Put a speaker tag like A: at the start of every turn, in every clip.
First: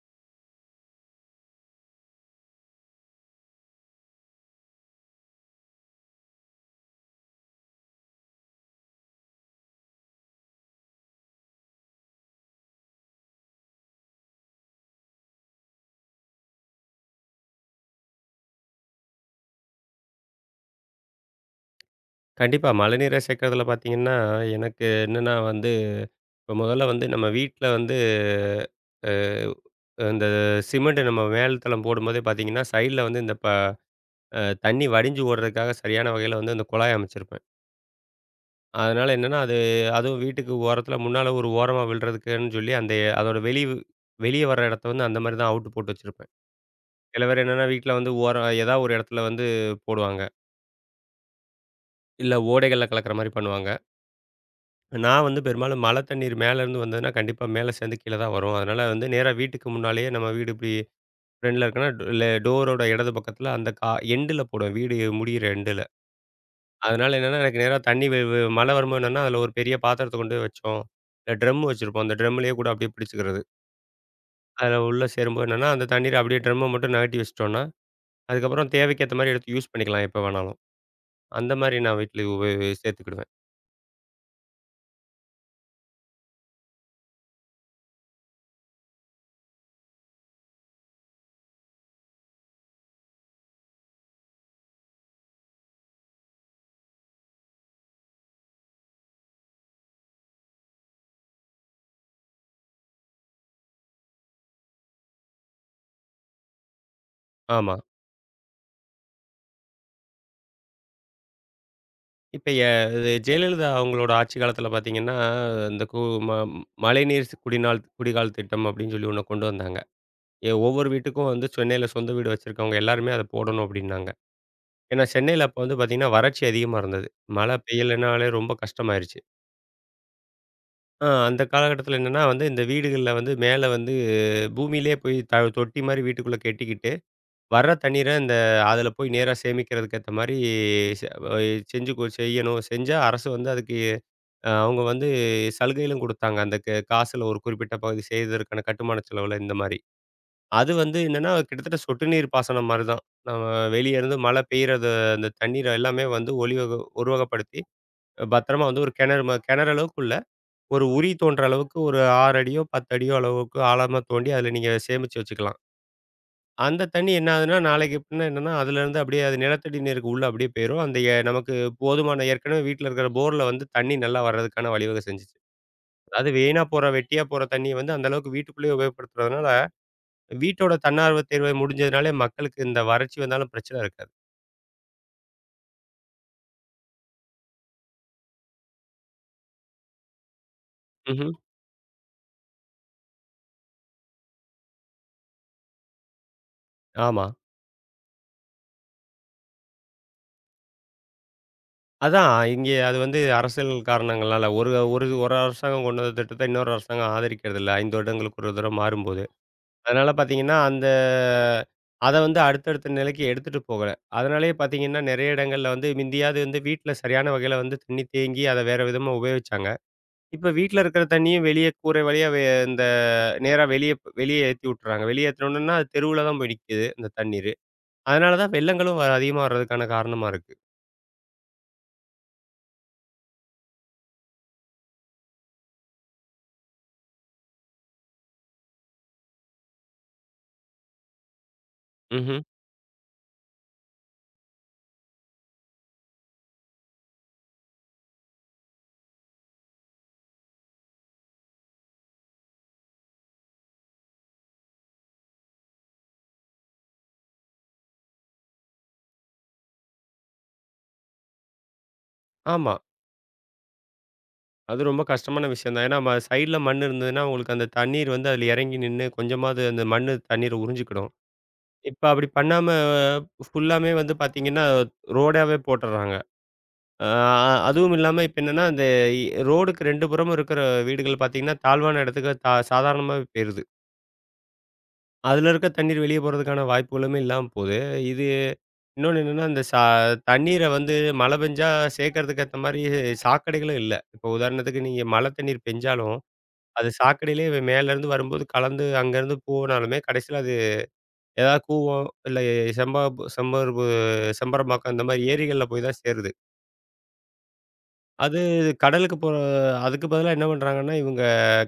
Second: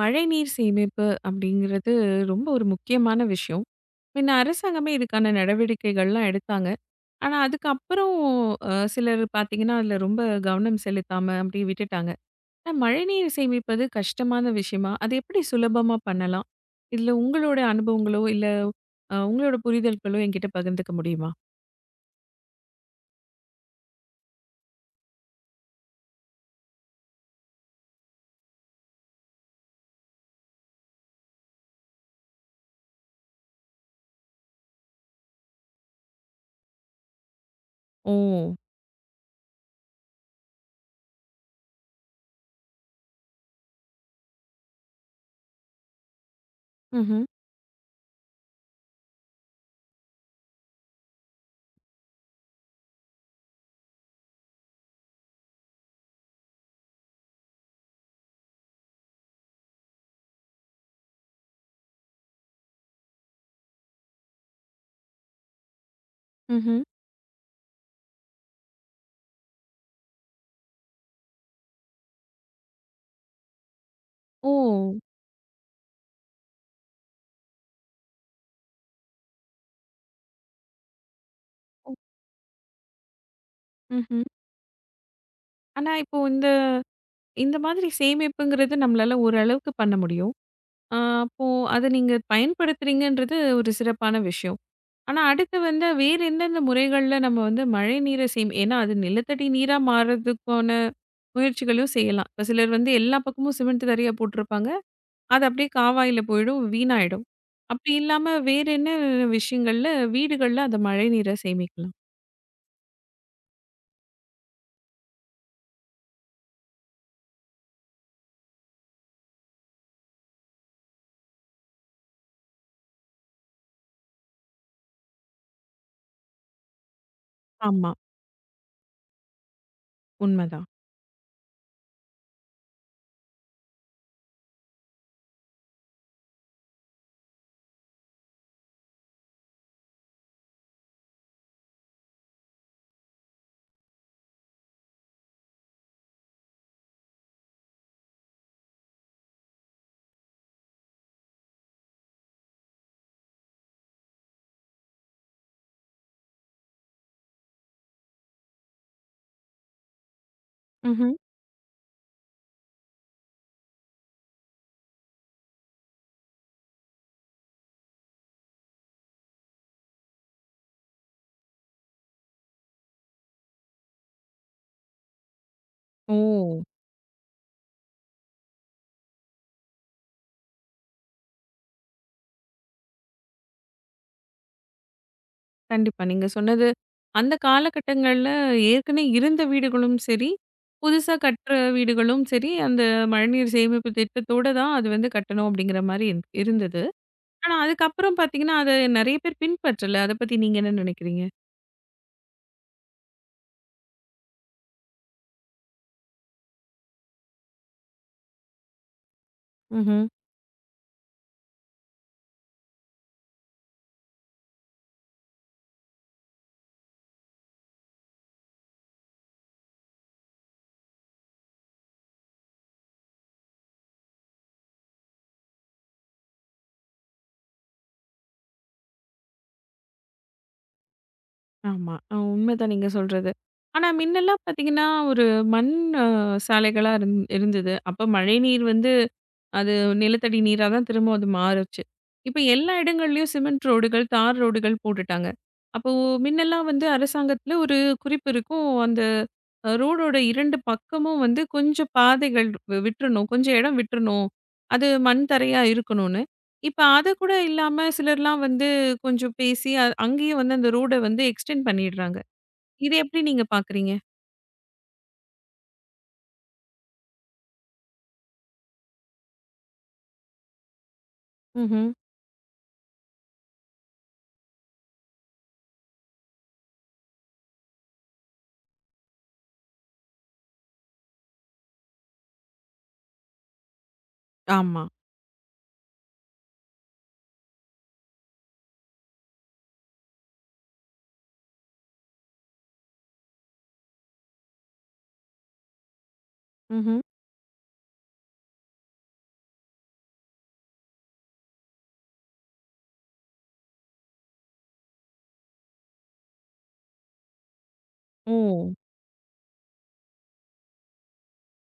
A: மழைநீர் சேமிப்பு அப்படிங்கிறது ரொம்ப ஒரு முக்கியமான விஷயம். முன்ன அரசாங்கமே இதுக்கான நடவடிக்கைகள்லாம் எடுத்தாங்க. ஆனா அதுக்கப்புறம் சிலர் பார்த்தீங்கன்னா, அதில ரொம்ப கவனம் செலுத்தாம அப்படியே விட்டுட்டாங்க. ஆனா மழைநீர் சேமிப்பது கஷ்டமான விஷயமா? அது எப்படி சுலபமா பண்ணலாம்? இதில உங்களோட அனுபவங்களோ, இல்ல உங்களோட புரிதல்களோ என்கிட்ட பகிர்ந்துக்க முடியுமா?
B: கண்டிப்பா. மழைநீர சேர்க்கிறதுல பார்த்தீங்கன்னா, எனக்கு என்னன்னா வந்து, இப்ப முதல்ல வந்து நம்ம வீட்ல வந்து இந்த சிமெண்ட் நம்ம மேல் தளம் போடும்போதே பார்த்தீங்கன்னா, சைடுல வந்து இந்த ப அ தண்ணி வடிஞ்சு ஓடுறதுக்காக சரியான வகையில வந்து அந்த குழாய் அமைச்சிருப்பேன்.
A: ஓ!
B: அதனால என்னன்னா, அதுவும் வீட்டுக்கு ஓரத்தில முன்னால ஒரு ஓரமா விழுறதுக்குன்னு சொல்லி, அதோட வெளிய வர இடத்த வந்து அந்த மாரி தான் அவுட்டு போட்டு வச்சிருப்பேன்.
A: ம்ஹ்ம்.
B: சில பேர் என்னன்னா வீட்ல வந்து ஓரம் ஏதாவது ஒரு இடத்துல வந்து போடுவாங்க. இல்ல ஓடைகள்ல கலக்கிற மாரி பண்ணுவாங்க. நான் வந்து பெரும்பாலும் மழை தண்ணீர் மேலேருந்து வந்ததுன்னா கண்டிப்பா மேல சேர்ந்து கீழ தான் வரும். அதனால வந்து நேரா வீட்டுக்கு முன்னாலேயே நம்ம வீடு இப்டி ஃப்ரண்ட்ல இருக்குன்னா ல டோரோட இடது பக்கத்துல அந்த கா எண்டுல போடுவேன். வீடு முடியிற எண்டுல.
A: ம்ஹ்ம்.
B: அதனால என்னன்னா எனக்கு நேரா தண்ணி வெ வெ மழை வரும்போது என்னன்னா அதில ஒரு பெரிய பாத்திரத்த கொண்டு போய் வச்சோம். இல்ல ட்ரம் வச்சிருப்போம். அந்த ட்ரம்லேயே கூட அப்டியே பிடிச்சுக்கிறது.
A: ஓ!
B: அதில உள்ள சேரும்போது என்னன்னா அந்த தண்ணீர அப்டியே ட்ரம்ம மட்டும் நகட்டி வச்சுட்டோம்னா, அதுக்கப்புறம் தேவைக்கேத்த மாரி எடுத்து யூஸ் பண்ணிக்கலாம் எப்ப வேணாலும். அந்த மாரி நான் வீட்ல உபயோ சேர்த்துக்கிடுவேன்.
A: ம்ஹ்ம். ஆனா இப்போ இந்த இந்த மாதிரி சேமிப்புங்கிறது நம்மளால ஓரளவுக்கு பண்ண முடியும். ஆ, அப்போ அத நீங்க பயன்படுத்துறீங்கன்றது ஒரு சிறப்பான விஷயம். ஆனா அடுத்து வந்து வேற எந்தெந்த முறைகள்ல நம்ம வந்து மழைநீரை ஏன்னா அது நிலத்தடி நீரா மாறுறதுக்கான முயற்சிகளையும் செய்யலாம். இப்ப சிலர் வந்து எல்லா பக்கமும் சிமெண்ட் தரையா போட்டிருப்பாங்க. அது அப்படியே காவாயில போயிடும், வீணாயிடும்.
B: ஆமா.
A: அப்படி இல்லாம வேற என்ன விஷயங்கள்ல வீடுகள்ல அந்த மழைநீரை சேமிக்கலாம்?
B: இப்ப இது ஜெயலலிதா அவங்களோட ஆட்சி காலத்தில பார்த்தீங்கன்னா, இந்த கு ம மழைநீர் ஸ் குடிநாள் குடிகால் திட்டம் அப்படின்னு சொல்லி ஒண்ண கொண்டு வந்தாங்க. ஒவ்வொரு வீட்டுக்கும் வந்து சென்னையில சொந்த வீடு வச்சிருக்கவங்க எல்லாருமே அத போடணும் அப்படின்னாங்க. ஏன்னா சென்னையில அப்ப வந்து பார்த்தீங்கன்னா, வறட்சி அதிகமா இருந்தது. மழை
A: ஆமா,
B: பெய்யலைனாலே ரொம்ப கஷ்டமாயிருச்சு.
A: உண்மதான்.
B: அந்த காலகட்டத்தில என்னன்னா வந்து இந்த வீடுகள்ல வந்து மேல வந்து பூமியிலேயே போய் தொட்டி மாரி வீட்டுக்குள்ள கெட்டிக்கிட்டு வர்ற தண்ணீர இந்த அதுல போய் நேரா சேமிக்கிறதுக்கு ஏத்த மாரி செ செஞ்சு செய்யணும். செஞ்சா அரசு வந்து அதுக்கு அவங்க வந்து சலுகைகளும் குடுத்தாங்க. அந்த காசுல ஒரு குறிப்பிட்ட பகுதி செய்ததற்கான கட்டுமான செலவுல இந்த மாரி. அது வந்து என்னன்னா, கிட்டத்தட்ட சொட்டு நீர் பாசனம் மாரி தான். நம்ம வெளிய இருந்து மழை பெய்யறது அந்த தண்ணீர எல்லாமே வந்து ஒலி வக உருவகப்படுத்தி பத்திரமா வந்து ஒரு கிணறு அளவுக்கு இல்ல. ஒரு உரி
A: ம்ஹ்ம்.
B: தோன்ற அளவுக்கு ஒரு 6 அடியோ, 10 அடியோ அளவுக்கு ஆழமா தோண்டி அதுல நீங்க சேமிச்சு வச்சுக்கலாம். அந்த தண்ணி என்ன ஆகுதுன்னா, நாளைக்கு பின்ன என்னன்னா, அதுலேருந்து அப்படியே அது நிலத்தடி நீருக்கு உள்ள அப்படியே போயிரும். அந்த நமக்கு போதுமான ஏற்கனவே வீட்ல இருக்கிற போர்ல வந்து தண்ணி நல்லா வர்றதுக்கான வழிவகை செஞ்சுச்சு.
A: ஓ!
B: அது வீணா போற, வெட்டியா போற தண்ணிய வந்து அந்த அளவுக்கு வீட்டுக்குள்ளேயே உபயோகப்படுத்துறதுனால, வீட்டோட தன்னார்வ தேர்வு முடிஞ்சதுனாலே மக்களுக்கு இந்த வறட்சி வந்தாலும் பிரச்சனை இருக்காது.
A: கண்டிப்பா. நீங்க சொன்னது, அந்த காலகட்டங்கள்ல ஏற்கனவே இருந்த வீடுகளும் சரி, புதுசா
B: ம்ஹ்ம்.
A: கட்டுற வீடுகளும் சரி, அந்த மழைநீர் சேமிப்பு திட்டத்தோட தான் அது வந்து கட்டணும் அப்படிங்கிற மாரி இருந்தது.
B: ஆமா.
A: ஆனா அதுக்கப்புறம் பார்த்தீங்கன்னா, அத நெறைய பேர் பின்பற்றல. அத பத்தி நீங்க என்ன நினைக்கிறீங்க?
B: அதான் இங்கே அது வந்து அரசியல் காரணங்களால ஒரு ஒரு ஒரு அரசாங்கம் கொண்டு வந்த திட்டத்த இன்னொரு அரசாங்கம் ஆதரிக்கிறதில்ல. 5 வருடங்களுக்கு ஒரு தடவ மாறும்போது.
A: ம்ஹ்ம்.
B: அதனால பார்த்தீங்கன்னா, அத வந்து அடுத்தடுத்த நிலைக்கு எடுத்துட்டு போகல. அதனாலேயே பார்த்தீங்கன்னா, நெறைய இடங்கள்ல வந்து மிந்தியாவது வந்து வீட்ல சரியான வகையில வந்து தண்ணி தேங்கி அத வேற விதமா உபயோகிச்சாங்க. இப்ப வீட்ல இருக்கிற தண்ணியும் வெளிய கூரை வழியா வே இந்த நேரா வெளிய வெளிய ஏத்தி விட்டுறாங்க. வெளிய ஏத்துனோனன்னா, அது தெருவுல தான் போய் நிக்குது அந்த தண்ணீரு. அதனால தான் வெள்ளங்களும் அதிகமா வர்றதுக்கான காரணமா இருக்கு.
A: ஆமா. உண்மைதான் நீங்க சொல்றது. ஆனா முன்னெல்லாம் பார்த்தீங்கன்னா, ஒரு மண் அ சாலைகளா இருந்தது. அப்ப மழைநீர் வந்து அது நிலத்தடி நீரா தான் திரும்ப அது மாறுச்சு. இப்ப
B: ம்ஹ்ம்.
A: எல்லா இடங்கள்லயும் சிமெண்ட் ரோடுகள், தார் ரோடுகள் போட்டுட்டாங்க. அப்போ முன்னெல்லாம் வந்து அரசாங்கத்துல ஒரு குறிப்பு இருக்கும். அந்த ரோடோட 2 பக்கமும் வந்து கொஞ்சம் பாதைகள் விட்டுறணும். கொஞ்சம் இடம் விட்டுறணும். அது மண் தரையா இருக்கணும்னு. இப்ப அது கூட இல்லாம சிலர்லாம் வந்து கொஞ்சம் பேசி அங்கேயே வந்து அந்த ரோட வந்து எக்ஸ்டெண்ட் பண்ணிடுறாங்க.
B: ஆமா.
A: இத எப்படி நீங்க பாக்குறீங்க?
B: அது ரொம்ப கஷ்டமான விஷயம் தான். ஏன்னா, சைடுல மண் இருந்ததுன்னா, உங்களுக்கு அந்த தண்ணீர் வந்து அதுல இறங்கி நின்னு கொஞ்சமாவது அந்த மண்ணு தண்ணீர உறிஞ்சிக்கிடும்.
A: ம்ஹ்ம்.
B: இப்ப அப்படி பண்ணாம ஃபுல்லாமே வந்து பார்த்தீங்கன்னா, ரோடாவே போட்டுர்றாங்க. அ அதுவும் இல்லாம இப்ப என்னன்னா, அந்த ரோடுக்கு 2 புறமும் இருக்கிற வீடுகள் பார்த்தீங்கன்னா, தாழ்வான இடத்துக்கு தா சாதாரணமாவே போயிருது.
A: ஆமா.
B: அதுல இருக்க தண்ணீர் வெளியே போறதுக்கான வாய்ப்புகளுமே இல்லாம போது. இது இன்னொன்னு என்னன்னா, இந்த ச தண்ணீர வந்து மழை பெஞ்சா சேர்க்கறதுக்கு ஏத்த மாரி சாக்கடைகளும் இல்ல. இப்போ உதாரணத்துக்கு நீங்க மழை தண்ணீர் பெஞ்சாலும், அது
A: ம்ஹ்ம்.
B: சாக்கடையிலேயே மேலருந்து வரும்போது கலந்து அங்கருந்து போனாலுமே கடைசியில ஏதாவது கூவம், இல்ல செம்பா- செம்பருப்பு செம்பரம்பாக்கம் இந்த மாதிரி ஏரிகள்ல போய் தான் சேருது.
A: ஓ!
B: அது கடலுக்கு போற அதுக்கு பதிலா என்ன பண்றாங்கன்னா, இவங்க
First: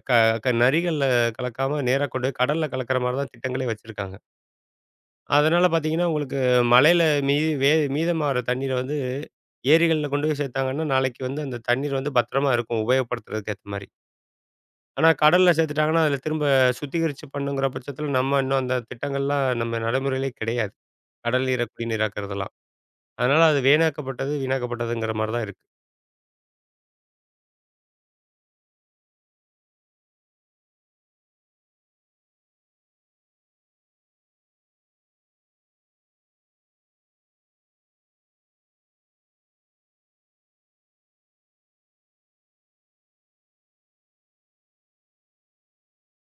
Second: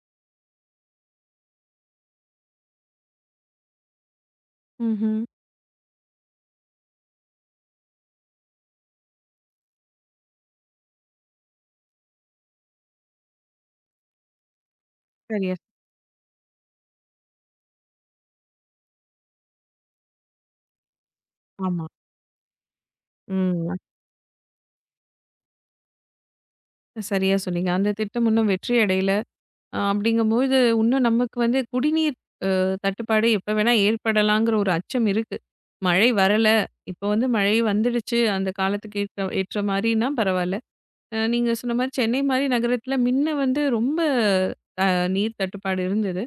B: க க நதிகள்ல கலக்காம நேரா கொண்டு போய் கடல்ல கலக்கிற மாரி தான் திட்டங்களே வச்சிருக்காங்க.
A: ம்ஹ்ம்.
B: அதனால பார்த்தீங்கன்னா, உங்களுக்கு மலையில மீ வே மீதமாகுற தண்ணீர வந்து ஏரிகள்ல கொண்டு போய் சேர்த்தாங்கன்னா, நாளைக்கு வந்து அந்த தண்ணீர் வந்து பத்திரமா இருக்கும் உபயோகப்படுத்துறதுக்கு ஏத்த மாரி. ஆனா கடல்ல
A: சரியா,
B: சேர்த்துட்டாங்கன்னா, அதில திரும்ப சுத்திகரிச்சு பண்ணுங்கிற பட்சத்தில நம்ம இன்னும் அந்த திட்டங்கள்லாம் நம்ம நடைமுறையிலே கிடையாது. கடல் நீரை
A: ஆமா.
B: குடிநீராக்குறதெல்லாம். அதனால அது
A: ம்.
B: வீணாக்கப்பட்டது வீணாக்கப்பட்டதுங்கிற மாரி தான் இருக்கு.
A: சரியா சொன்னீங்க. அந்த திட்டம் இன்னும் வெற்றி அடையல. அப்படிங்கும்போது, இன்னும் நமக்கு வந்து குடிநீர் தட்டுப்பாடு எப்ப வேணா ஏற்படலாங்கிற ஒரு அச்சம் இருக்கு. மழை வரல, இப்போ வந்து மழை வந்துடுச்சு, அந்த காலத்துக்கு ஏற்ற ஏற்ற மாரின்னா பரவால்ல. நீங்க சொன்ன மாரி சென்னை மாரி நகரத்தில முன்ன வந்து ரொம்ப நீர் தட்டுப்பாடு இருந்தது.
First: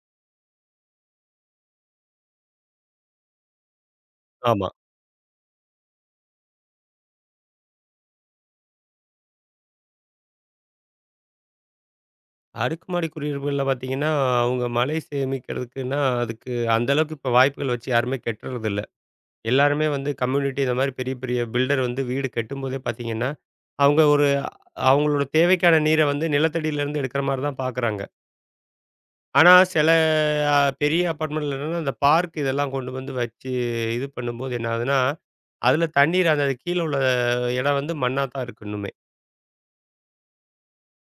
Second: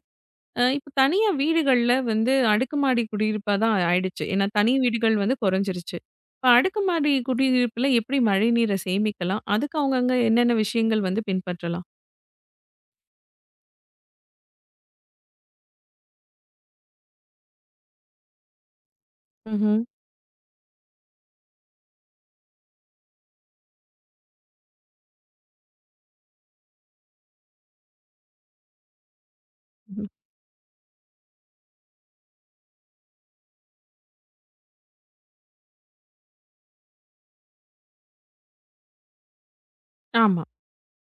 A: இப்போ தனியா வீடுகள்ல வந்து அடுக்குமாடி குடியிருப்பா தான் ஆயிடுச்சு. ஏன்னா
B: ஆமா.
A: தனி வீடுகள் வந்து குறைஞ்சிருச்சு. இப்போ அடுக்குமாடி குடியிருப்புல எப்படி மழைநீரை சேமிக்கலாம்? அதுக்கு அவங்கவங்க என்னென்ன விஷயங்கள் வந்து பின்பற்றலாம்?
B: அடுக்குமாடி குடியிருப்புகள்ல பார்த்தீங்கன்னா, அவங்க மழை சேமிக்கிறதுக்குன்னா, அதுக்கு அந்த அளவுக்கு இப்ப வாய்ப்புகள் வச்சு யாருமே கெட்டுறது இல்ல.
A: ம்ஹ்ம்.
B: எல்லாருமே வந்து கம்யூனிட்டி இந்த மாரி பெரிய பெரிய பில்டர் வந்து வீடு கெட்டும்போதே பார்த்தீங்கன்னா, அவங்க ஒரு அவங்களோட தேவைக்கான நீர வந்து நிலத்தடியிலேருந்து எடுக்கிற மாரி தான் பார்க்குறாங்க. ஆனா சில
A: ம்.
B: அ பெரிய அபார்ட்மெண்ட்ல என்னன்னா, அந்த பார்க் இதெல்லாம் கொண்டு வந்து வச்சு இது பண்ணும்போது என்ன ஆகுதுன்னா, அதில தண்ணீர் அந்த கீழ உள்ள இடம் வந்து மண்ணா தான் இருக்கு இன்னுமே.
A: ஆமா.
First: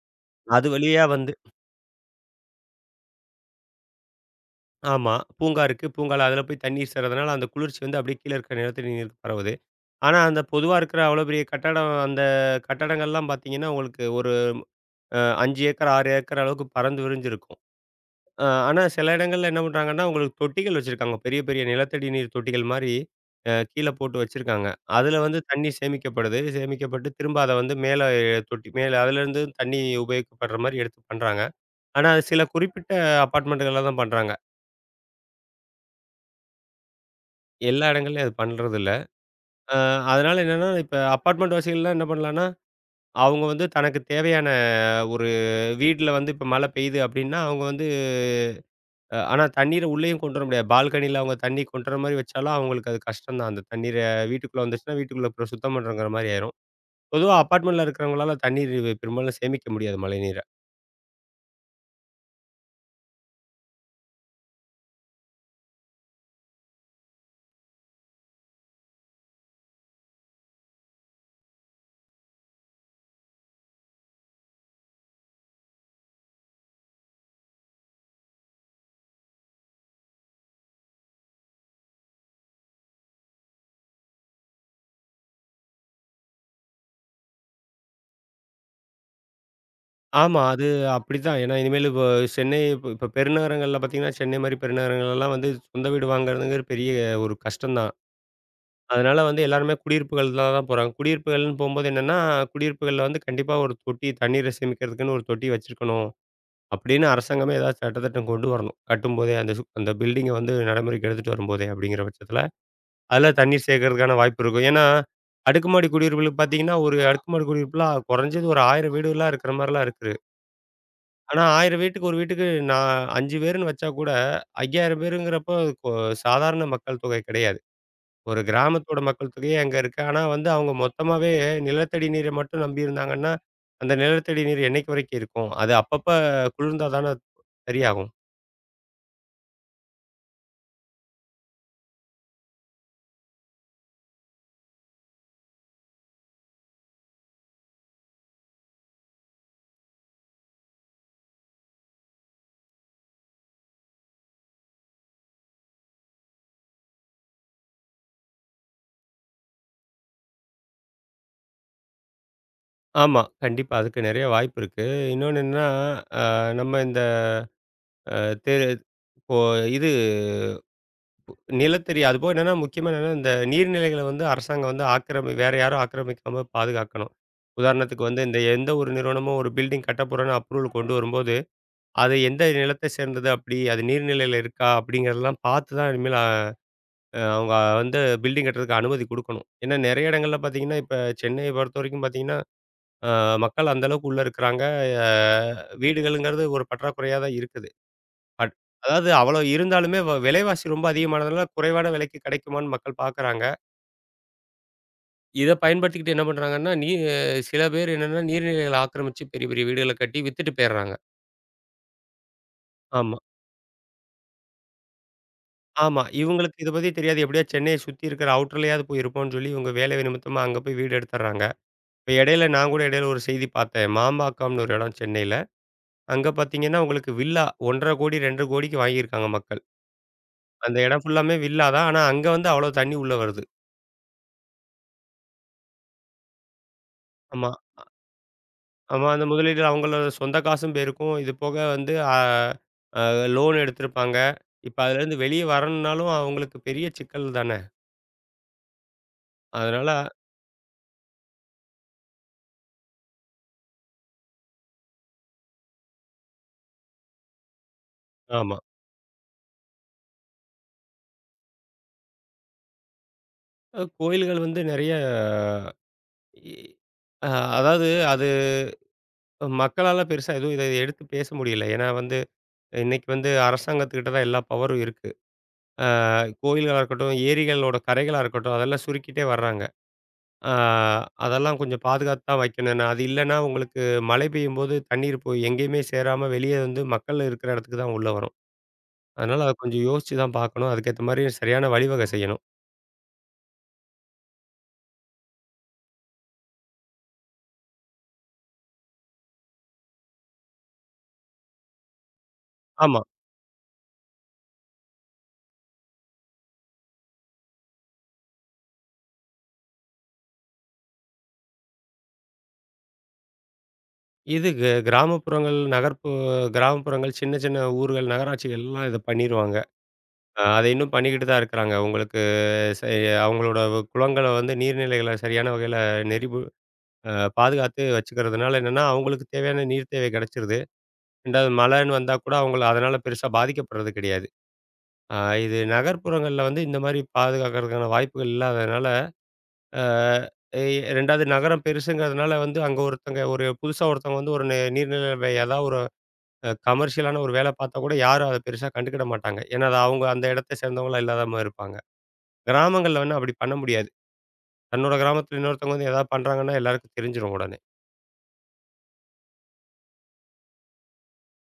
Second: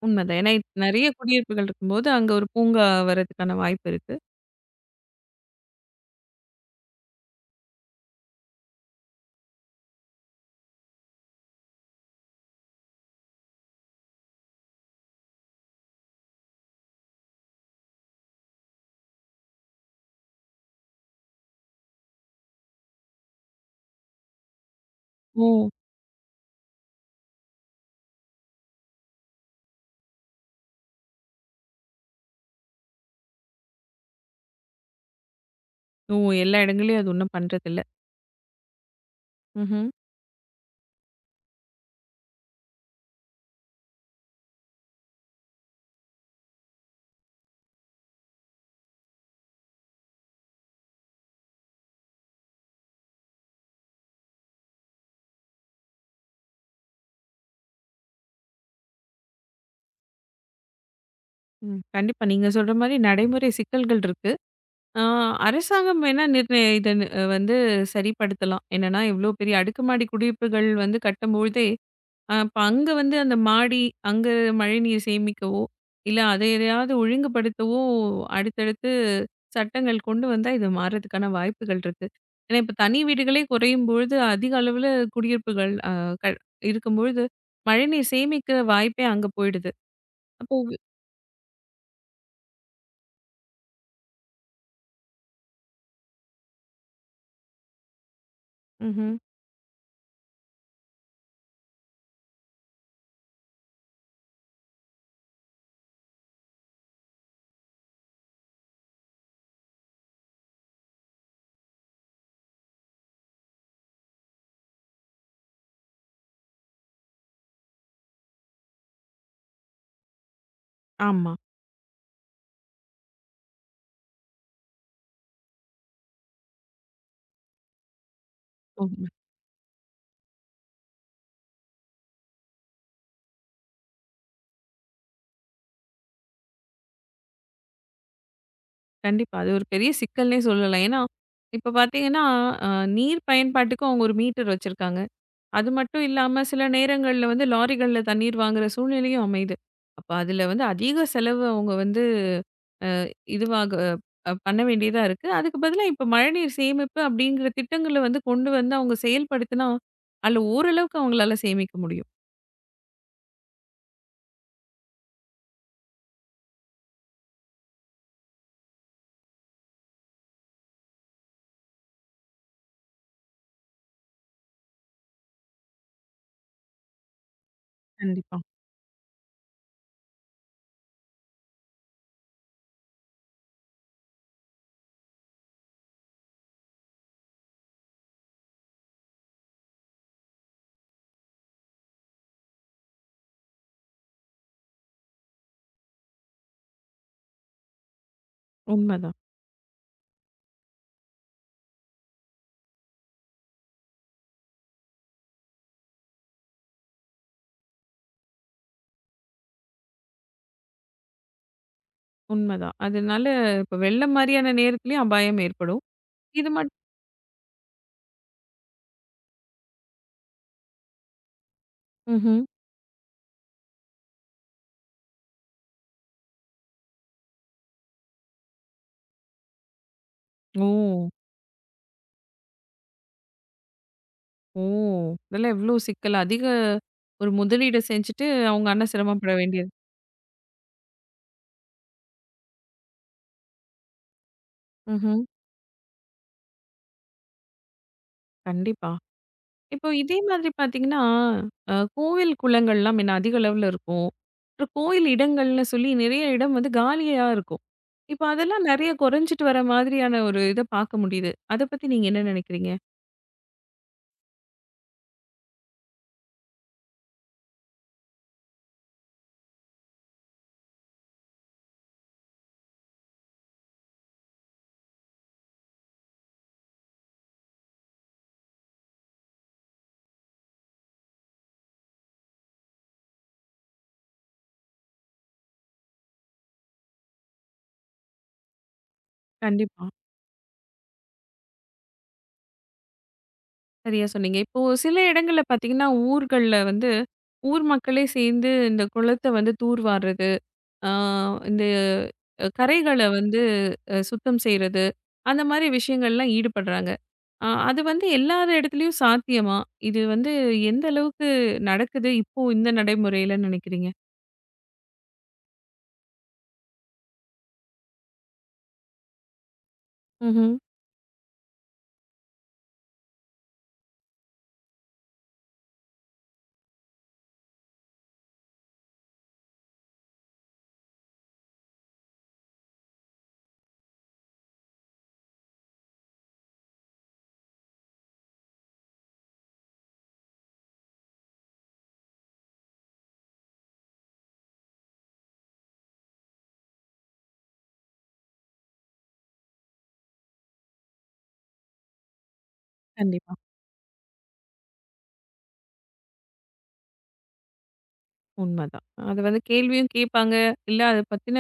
A: உண்மதான். ஏன்னா
B: அது வழியா
A: நெறைய
B: வந்து
A: குடியிருப்புகள் இருக்கும்போது, அங்க ஒரு பூங்கா வரதுக்கான வாய்ப்பு இருக்கு.
B: ஆமா. பூங்கா இருக்கு. பூங்கால அதில போய் தண்ணீர் சேர்றதுனால, அந்த குளிர்ச்சி வந்து அப்படியே கீழ இருக்கிற நிலத்தடி நீருக்கு பரவுது. ஆனா, அந்த பொதுவா இருக்கிற அவ்வளோ பெரிய கட்டடம் அந்த கட்டடங்கள்லாம் பார்த்தீங்கன்னா, உங்களுக்கு ஒரு அ 5 ஏக்கர், 6 ஏக்கர் அளவுக்கு பறந்து விரிஞ்சிருக்கும். அ ஆனா சில இடங்கள்ல என்ன பண்றாங்கன்னா, உங்களுக்கு தொட்டிகள் வச்சிருக்காங்க. பெரிய, பெரிய நிலத்தடி நீர் தொட்டிகள் மாரி கீழ போட்டு வச்சிருக்காங்க. அதில வந்து தண்ணி
A: ஓ!
B: சேமிக்கப்படுது. சேமிக்கப்பட்டு திரும்ப அத வந்து மேல தொட்டி மேல அதிலேருந்து தண்ணி உபயோகிக்கப்படுற மாரி எடுத்து பண்றாங்க. ஆனா, அது சில குறிப்பிட்ட அபார்ட்மெண்ட்டுகள்ல தான் பண்றாங்க.
A: ஓ! எல்லா இடங்கள்லயும் அது ஒண்ணும் பண்றதில்ல.
B: எல்லா இடங்கள்லயும் அது பண்றதில்ல. அ
A: ம்ஹ்ம்.
B: அதனால என்னன்னா, இப்ப அபார்ட்மெண்ட் வாசிகள்லாம் என்ன பண்ணலான்னா, அவங்க வந்து தனக்கு தேவையான ஒரு வீட்ல வந்து இப்ப மழை பெய்யுது அப்டின்னா, அவங்க வந்து ஆனா தண்ணீர உள்ளேயும் கொண்டு வர முடியாது. பால்கனியில அவங்க தண்ணி கொண்டு வர மாரி வச்சாலும் அவங்களுக்கு அது கஷ்டம் தான். அந்த தண்ணீர வீட்டுக்குள்ள வந்துச்சுன்னா, வீட்டுக்குள்ள அப்புறம் சுத்தம் பண்றங்கிற மாரி ஆயிரும். பொதுவா அபார்ட்மெண்ட்ல இருக்கிறவங்களால தண்ணீர் வி- பெரும்பாலும் சேமிக்க முடியாது மழைநீர.
A: ம். கண்டிப்பா நீங்க சொல்ற மாரி நடைமுறை சிக்கல்கள் இருக்கு. ஆ, அரசாங்கம் வேணா நிர்ண இத நி வந்து சரிப்படுத்தலாம். என்னன்னா, இவ்ளோ பெரிய அடுக்குமாடி குடியிருப்புகள் வந்து கட்டும்பொழுதே அப்ப அங்க வந்து அந்த மாடி, அங்க மழைநீர் சேமிக்கவோ, இல்ல அத எதையாவது ஒழுங்குபடுத்தவோ, அடுத்தடுத்து சட்டங்கள் கொண்டு வந்தா இது மாறதுக்கான வாய்ப்புகள் இருக்கு. ஏன்னா இப்ப தனி வீடுகளே குறையும் பொழுது, அதிக அளவுல குடியிருப்புகள் அ க இருக்கும்பொழுது, மழைநீர் சேமிக்கிற வாய்ப்பே அங்க போயிடுது.
B: ஆமா,
A: அப்போ
B: அது அப்படித்தான். ஏன்னா இனிமேல் இப்ப சென்னை இப்ப இப்ப பெருநகரங்கள்ல பார்த்தீங்கன்னா, சென்னை மாரி பெருநகரங்கள்லலாம் வந்து சொந்த வீடு வாங்குறதுங்கிற பெரிய ஒரு கஷ்டம் தான்.
A: ம்ஹ்ம்.
B: அதனால வந்து எல்லாருமே குடியிருப்புகள்ல தான் போறாங்க. குடியிருப்புகள்னு போம்போது என்னன்னா, குடியிருப்புகள்ல வந்து கண்டிப்பா ஒரு தொட்டி தண்ணீர சேமிக்கிறதுக்குன்னு ஒரு தொட்டி வச்சிருக்கணும். அப்படின்னு அரசாங்கமே ஏதாவது சட்டத்திட்டம் கொண்டு வரணும். கட்டும்போதே அந்த பில்டிங்க வந்து நடைமுறைக்கு எடுத்துட்டு வரும்போதே அப்படிங்கிற பட்சத்தில, அதில தண்ணீர் சேர்க்கறதுக்கான வாய்ப்பு இருக்கும். ஏன்னா, அடுக்குமாடி குடியிருப்புகளுக்கு பார்த்தீங்கன்னா, ஒரு அடுக்குமாடி குடியிருப்புலாம் குறைஞ்சது ஒரு 1000 வீடுலாம் இருக்கிற மாரிலாம் இருக்குது.
A: ஆமா.
B: ஆனா 1000 வீட்டுக்கு ஒரு வீட்டுக்கு நான் 5 பேருன்னு வச்சா கூட 5000 பேருங்கிறப்போ அது கொ சாதாரண மக்கள் தொகை கிடையாது. ஒரு கிராமத்தோட
A: உண்ம.
B: மக்கள் தொகையே அங்க இருக்கு. ஆனா வந்து அவங்க மொத்தமாவே நிலத்தடி நீரை மட்டும் நம்பி இருந்தாங்கன்னா, அந்த நிலத்தடி நீர் என்னைக்கு வரைக்கும் இருக்கும்? அது அப்பப்ப குளிர்ந்தா தானே சரியாகும்.
A: கண்டிப்பா. அது ஒரு பெரிய சிக்கல்னே சொல்லலாம். ஏன்னா, இப்ப பார்த்தீங்கன்னா, அ நீர் பயன்பாட்டுக்கு அவங்க 1 மீட்டர் வச்சிருக்காங்க. அது மட்டும் இல்லாம சில நேரங்கள்ல வந்து லாரிகள்ல தண்ணீர் வாங்குற சூழ்நிலையும் அமையுது. அப்ப அதுல வந்து அதிக செலவு அவங்க வந்து இதுவாக பண்ண வேண்டியதா இருக்கு. அதுக்கு பதிலா இப்ப மழைநீர் சேமிப்பு அப்படிங்கிற திட்டங்கள வந்து கொண்டு வந்து அவங்க செயல்படுத்தினா, அதுல ஓரளவுக்கு அவங்களால சேமிக்க முடியும்.
B: ஆமா. கண்டிப்பா. அதுக்கு நெறைய வாய்ப்பு இருக்கு. இன்னொன்னு என்னன்னா, அ நம்ம இந்த அ தெ இப்போ இது நிலத்தடி அதுபோக என்னன்னா முக்கியமா என்னன்னா, இந்த நீர்நிலைகள வந்து அரசாங்கம் வந்து வேற யாரும் ஆக்கிரமிக்காம பாதுகாக்கணும். உதாரணத்துக்கு வந்து இந்த
A: கண்டிப்பா.
B: எந்த ஒரு நிறுவனமும் ஒரு பில்டிங் கட்டப்போறோன்னு அப்ரூவல் கொண்டு வரும்போது அது எந்த நிலத்தை சேர்ந்தது அப்படி, அது நீர்நிலையில இருக்கா? அப்படிங்கிறதெல்லாம் பார்த்து தான் இனிமேல் அவங்க வந்து பில்டிங் கட்டுறதுக்கு அனுமதி குடுக்கணும். ஏன்னா நெறைய இடங்கள்ல பார்த்தீங்கன்னா, இப்ப சென்னைய பொறுத்தவரைக்கும் பார்த்தீங்கன்னா, அ மக்கள் அந்த அளவுக்கு உள்ள இருக்கிறாங்க. அ வீடுகள்ங்கிறது ஒரு பற்றாக்குறையா தான் இருக்குது. பட் அதாவது
A: உண்மதான்,
B: அவ்வளோ இருந்தாலுமே விலைவாசி ரொம்ப அதிகமானதுனால குறைவான விலைக்கு கிடைக்குமான்னு மக்கள் பார்க்குறாங்க. இத பயன்படுத்திக்கிட்டு என்ன பண்றாங்கன்னா, சில பேர் என்னன்னா நீர்நிலைகள ஆக்கிரமிச்சு பெரிய பெரிய வீடுகள கட்டி வித்துட்டு போயிர்றாங்க.
A: உண்மதான்.
B: ஆமா.
A: அதனால இப்ப வெள்ளம் மாரியான நேரத்திலயும் அபாயம் ஏற்படும்.
B: ஆமா.
A: இது
B: இவங்களுக்கு இத
A: மட்
B: பத்தி தெரியாது. எப்படியோ சென்னைய சுத்தி இருக்கிற அவுட்டர்லயாவது போய் இருப்போம்னு சொல்லி, இவங்க வேலை நிமித்தமா அங்க போய் வீடு எடுத்துர்றாங்க. இப்ப
A: ம்ஹ்ம்.
B: நான் கூட இடையில ஒரு செய்தி பார்த்தேன். மாம்பாக்கம்னு ஒரு இடம் சென்னையில. அங்க பார்த்தீங்கன்னா, உங்களுக்கு வில்லா 1,50,00,000 2,00,00,000க்கு வாங்கியிருக்காங்க மக்கள்.
A: ஓ!
B: அந்த இடம் ஃபுல்லாமே வில்லா தான். ஆனா அங்க வந்து அவ்வளோ தண்ணி உள்ள வருது.
A: ஓ! இதெல்லாம் எவ்ளோ சிக்கல். அதிக ஒரு
B: ஆமா.
A: முதலீடு செஞ்சுட்டு அவங்க அண்ணன்
B: ஆமா. அந்த
A: சிரமப்பட
B: முதலீடு
A: வேண்டியது.
B: அவங்களோட சொந்த காசும் போயிருக்கும். இது போக வந்து அ அ லோன் எடுத்திருப்பாங்க. இப்ப அதுலேருந்து
A: ம்ஹ்ம்.
B: வெளிய வரணும்னாலும் அவங்களுக்கு பெரிய சிக்கல் தானே!
A: கண்டிப்பா. இப்போ
B: அதனால
A: இதே மாதிரி பார்த்தீங்கன்னா, கோவில், குளங்கள்லாம் முன்ன அதிக அளவுல இருக்கும். அப்புறம் கோயில் இடங்கள்னு சொல்லி நிறைய இடம் வந்து காலியா இருக்கும். இப்ப
B: ஆமா.
A: அதெல்லாம் நெறைய குறைஞ்சிட்டு வர மாதிரியான ஒரு இத பார்க்க முடியுது. அத பத்தி நீங்க என்ன நினைக்கிறீங்க?
B: கோயில்கள் வந்து நெறைய இ அ அதாவது அது மக்களால பெருசா எதுவும் இத எடுத்து பேச முடியல. ஏன்னா வந்து இன்னைக்கு வந்து அரசாங்கத்துக்கிட்ட தான் எல்லா பவரும் இருக்கு. கோயில்களா இருக்கட்டும், ஏரிகளோட கரைகளா இருக்கட்டும், அதெல்லாம் சுருக்கிட்டே வர்றாங்க. அ அதெல்லாம் கொஞ்சம் பாதுகாத்து தான் வைக்கணும். ஏன்னா அது இல்லன்னா உங்களுக்கு மழை பெய்யும்போது தண்ணீர் போய் எங்கேயுமே சேராம வெளியே வந்து மக்கள் இருக்கிற இடத்துக்கு தான் உள்ள வரும். அதனால அத கொஞ்சம்
A: கண்டிப்பா.
B: யோசிச்சு தான் பார்க்கணும். அதுக்கேத்த மாரி சரியான வழிவகை செய்யணும்.
A: சரியா சொன்னீங்க. இப்போ சில இடங்கள்ல பார்த்தீங்கன்னா, ஊர்கள்ல வந்து ஊர் மக்களே சேர்ந்து இந்த குளத்த வந்து தூர்வார்றது, ஆ இந்த
B: ஆமா.
A: கரைகள வந்து சுத்தம் செய்றது, அந்த மாரி விஷயங்கள்லாம் ஈடுபடுறாங்க. அது வந்து எல்லார் இடத்துலயும் சாத்தியமா? இது வந்து எந்த அளவுக்கு நடக்குது இப்போ இந்த நடைமுறையில நினைக்கிறீங்க?
B: இது கிராமப்புறங்கள், கிராமப்புறங்கள், சின்ன சின்ன ஊர்கள், நகராட்சிகள்லாம் இத பண்ணிருவாங்க. அ
A: ம்ஹ்ம்.
B: அத இன்னும் பண்ணிக்கிட்டு தான் இருக்கிறாங்க. உங்களுக்கு செ அவங்களோட குளங்கள வந்து நீர்நிலைகள சரியான வகையில நெறிவு அ பாதுகாத்து வச்சுக்கிறதுனால என்னன்னா, அவங்களுக்கு தேவையான நீர் தேவை கிடைச்சிருது. 2வது மழைன்னு வந்தா கூட அவங்கள அதனால பெருசா பாதிக்கப்படுறது கிடையாது. அ இது நகர்ப்புறங்கள்ல வந்து இந்த மாரி பாதுகாக்கிறதுக்கான வாய்ப்புகள் இல்லாததுனால, அ எ 2வது நகரம் பெருசுங்கிறதுனால வந்து அங்க ஒருத்தங்க ஒரு புதுசா ஒருத்தவங்க வந்து ஒரு நீர்நிலை ஏதாவது ஒரு கமர்ஷியலான ஒரு வேலை பார்த்தா கூட யாரும் அத பெருசா கண்டுக்கிட மாட்டாங்க. ஏன்னா, அது அவங்க அந்த இடத்த சேர்ந்தவங்களா இல்லாதமா இருப்பாங்க. கிராமங்கள்ல வேணா அப்படி
A: கண்டிப்பா.
B: பண்ண முடியாது. தன்னோட கிராமத்துல இன்னொருத்தவங்க வந்து ஏதாவது பண்றாங்கன்னா, எல்லாருக்கும் தெரிஞ்சிரும் உடனே.
A: உண்மதான். அது வந்து கேள்வியும் கேட்பாங்க. இல்ல அத பத்தின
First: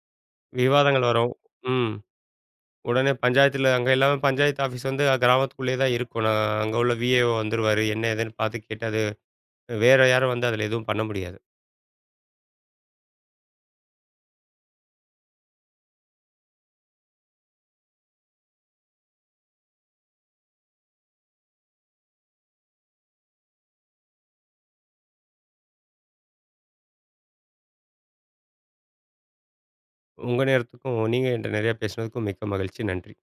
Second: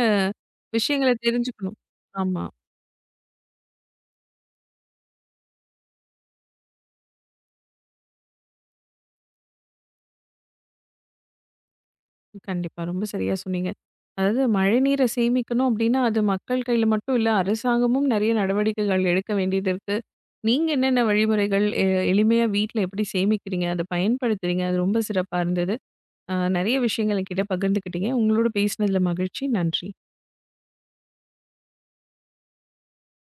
B: விவாதங்கள்
A: விஷயங்கள
B: வரும்.
A: தெரிஞ்சுக்கணும்.
B: ம்.
A: ஆமா.
B: உடனே பஞ்சாயத்துல அங்க எல்லாமே பஞ்சாயத்து ஆஃபீஸ் வந்து கிராமத்துக்குள்ளேயே தான் இருக்கும். நான் அங்க உள்ள விஏஓ வந்துருவாரு. என்ன ஏதுன்னு பார்த்து கேட்டு அது வேற யாரும் வந்து அதுல எதுவும் பண்ண முடியாது.
A: கண்டிப்பா. ரொம்ப சரியா சொன்னீங்க. அதாவது மழைநீரை சேமிக்கணும் அப்படின்னா, அது மக்கள் கையில மட்டும் இல்ல, அரசாங்கமும் நெறைய நடவடிக்கைகள் எடுக்க வேண்டியது இருக்கு. நீங்க என்னென்ன வழிமுறைகள் எளிமையா வீட்ல எப்படி சேமிக்கிறீங்க? அத பயன்படுத்துறீங்க? அது ரொம்ப சிறப்பா இருந்தது. நெறைய விஷயங்கள் என்கிட்ட பகிர்ந்துக்கிட்டீங்க. உங்களோட பேசினதுல மகிழ்ச்சி. நன்றி.
B: உங்க நேரத்துக்கும், நீங்க என்ட்ட நெறைய பேசினதுக்கும் மிக்க மகிழ்ச்சி. நன்றி.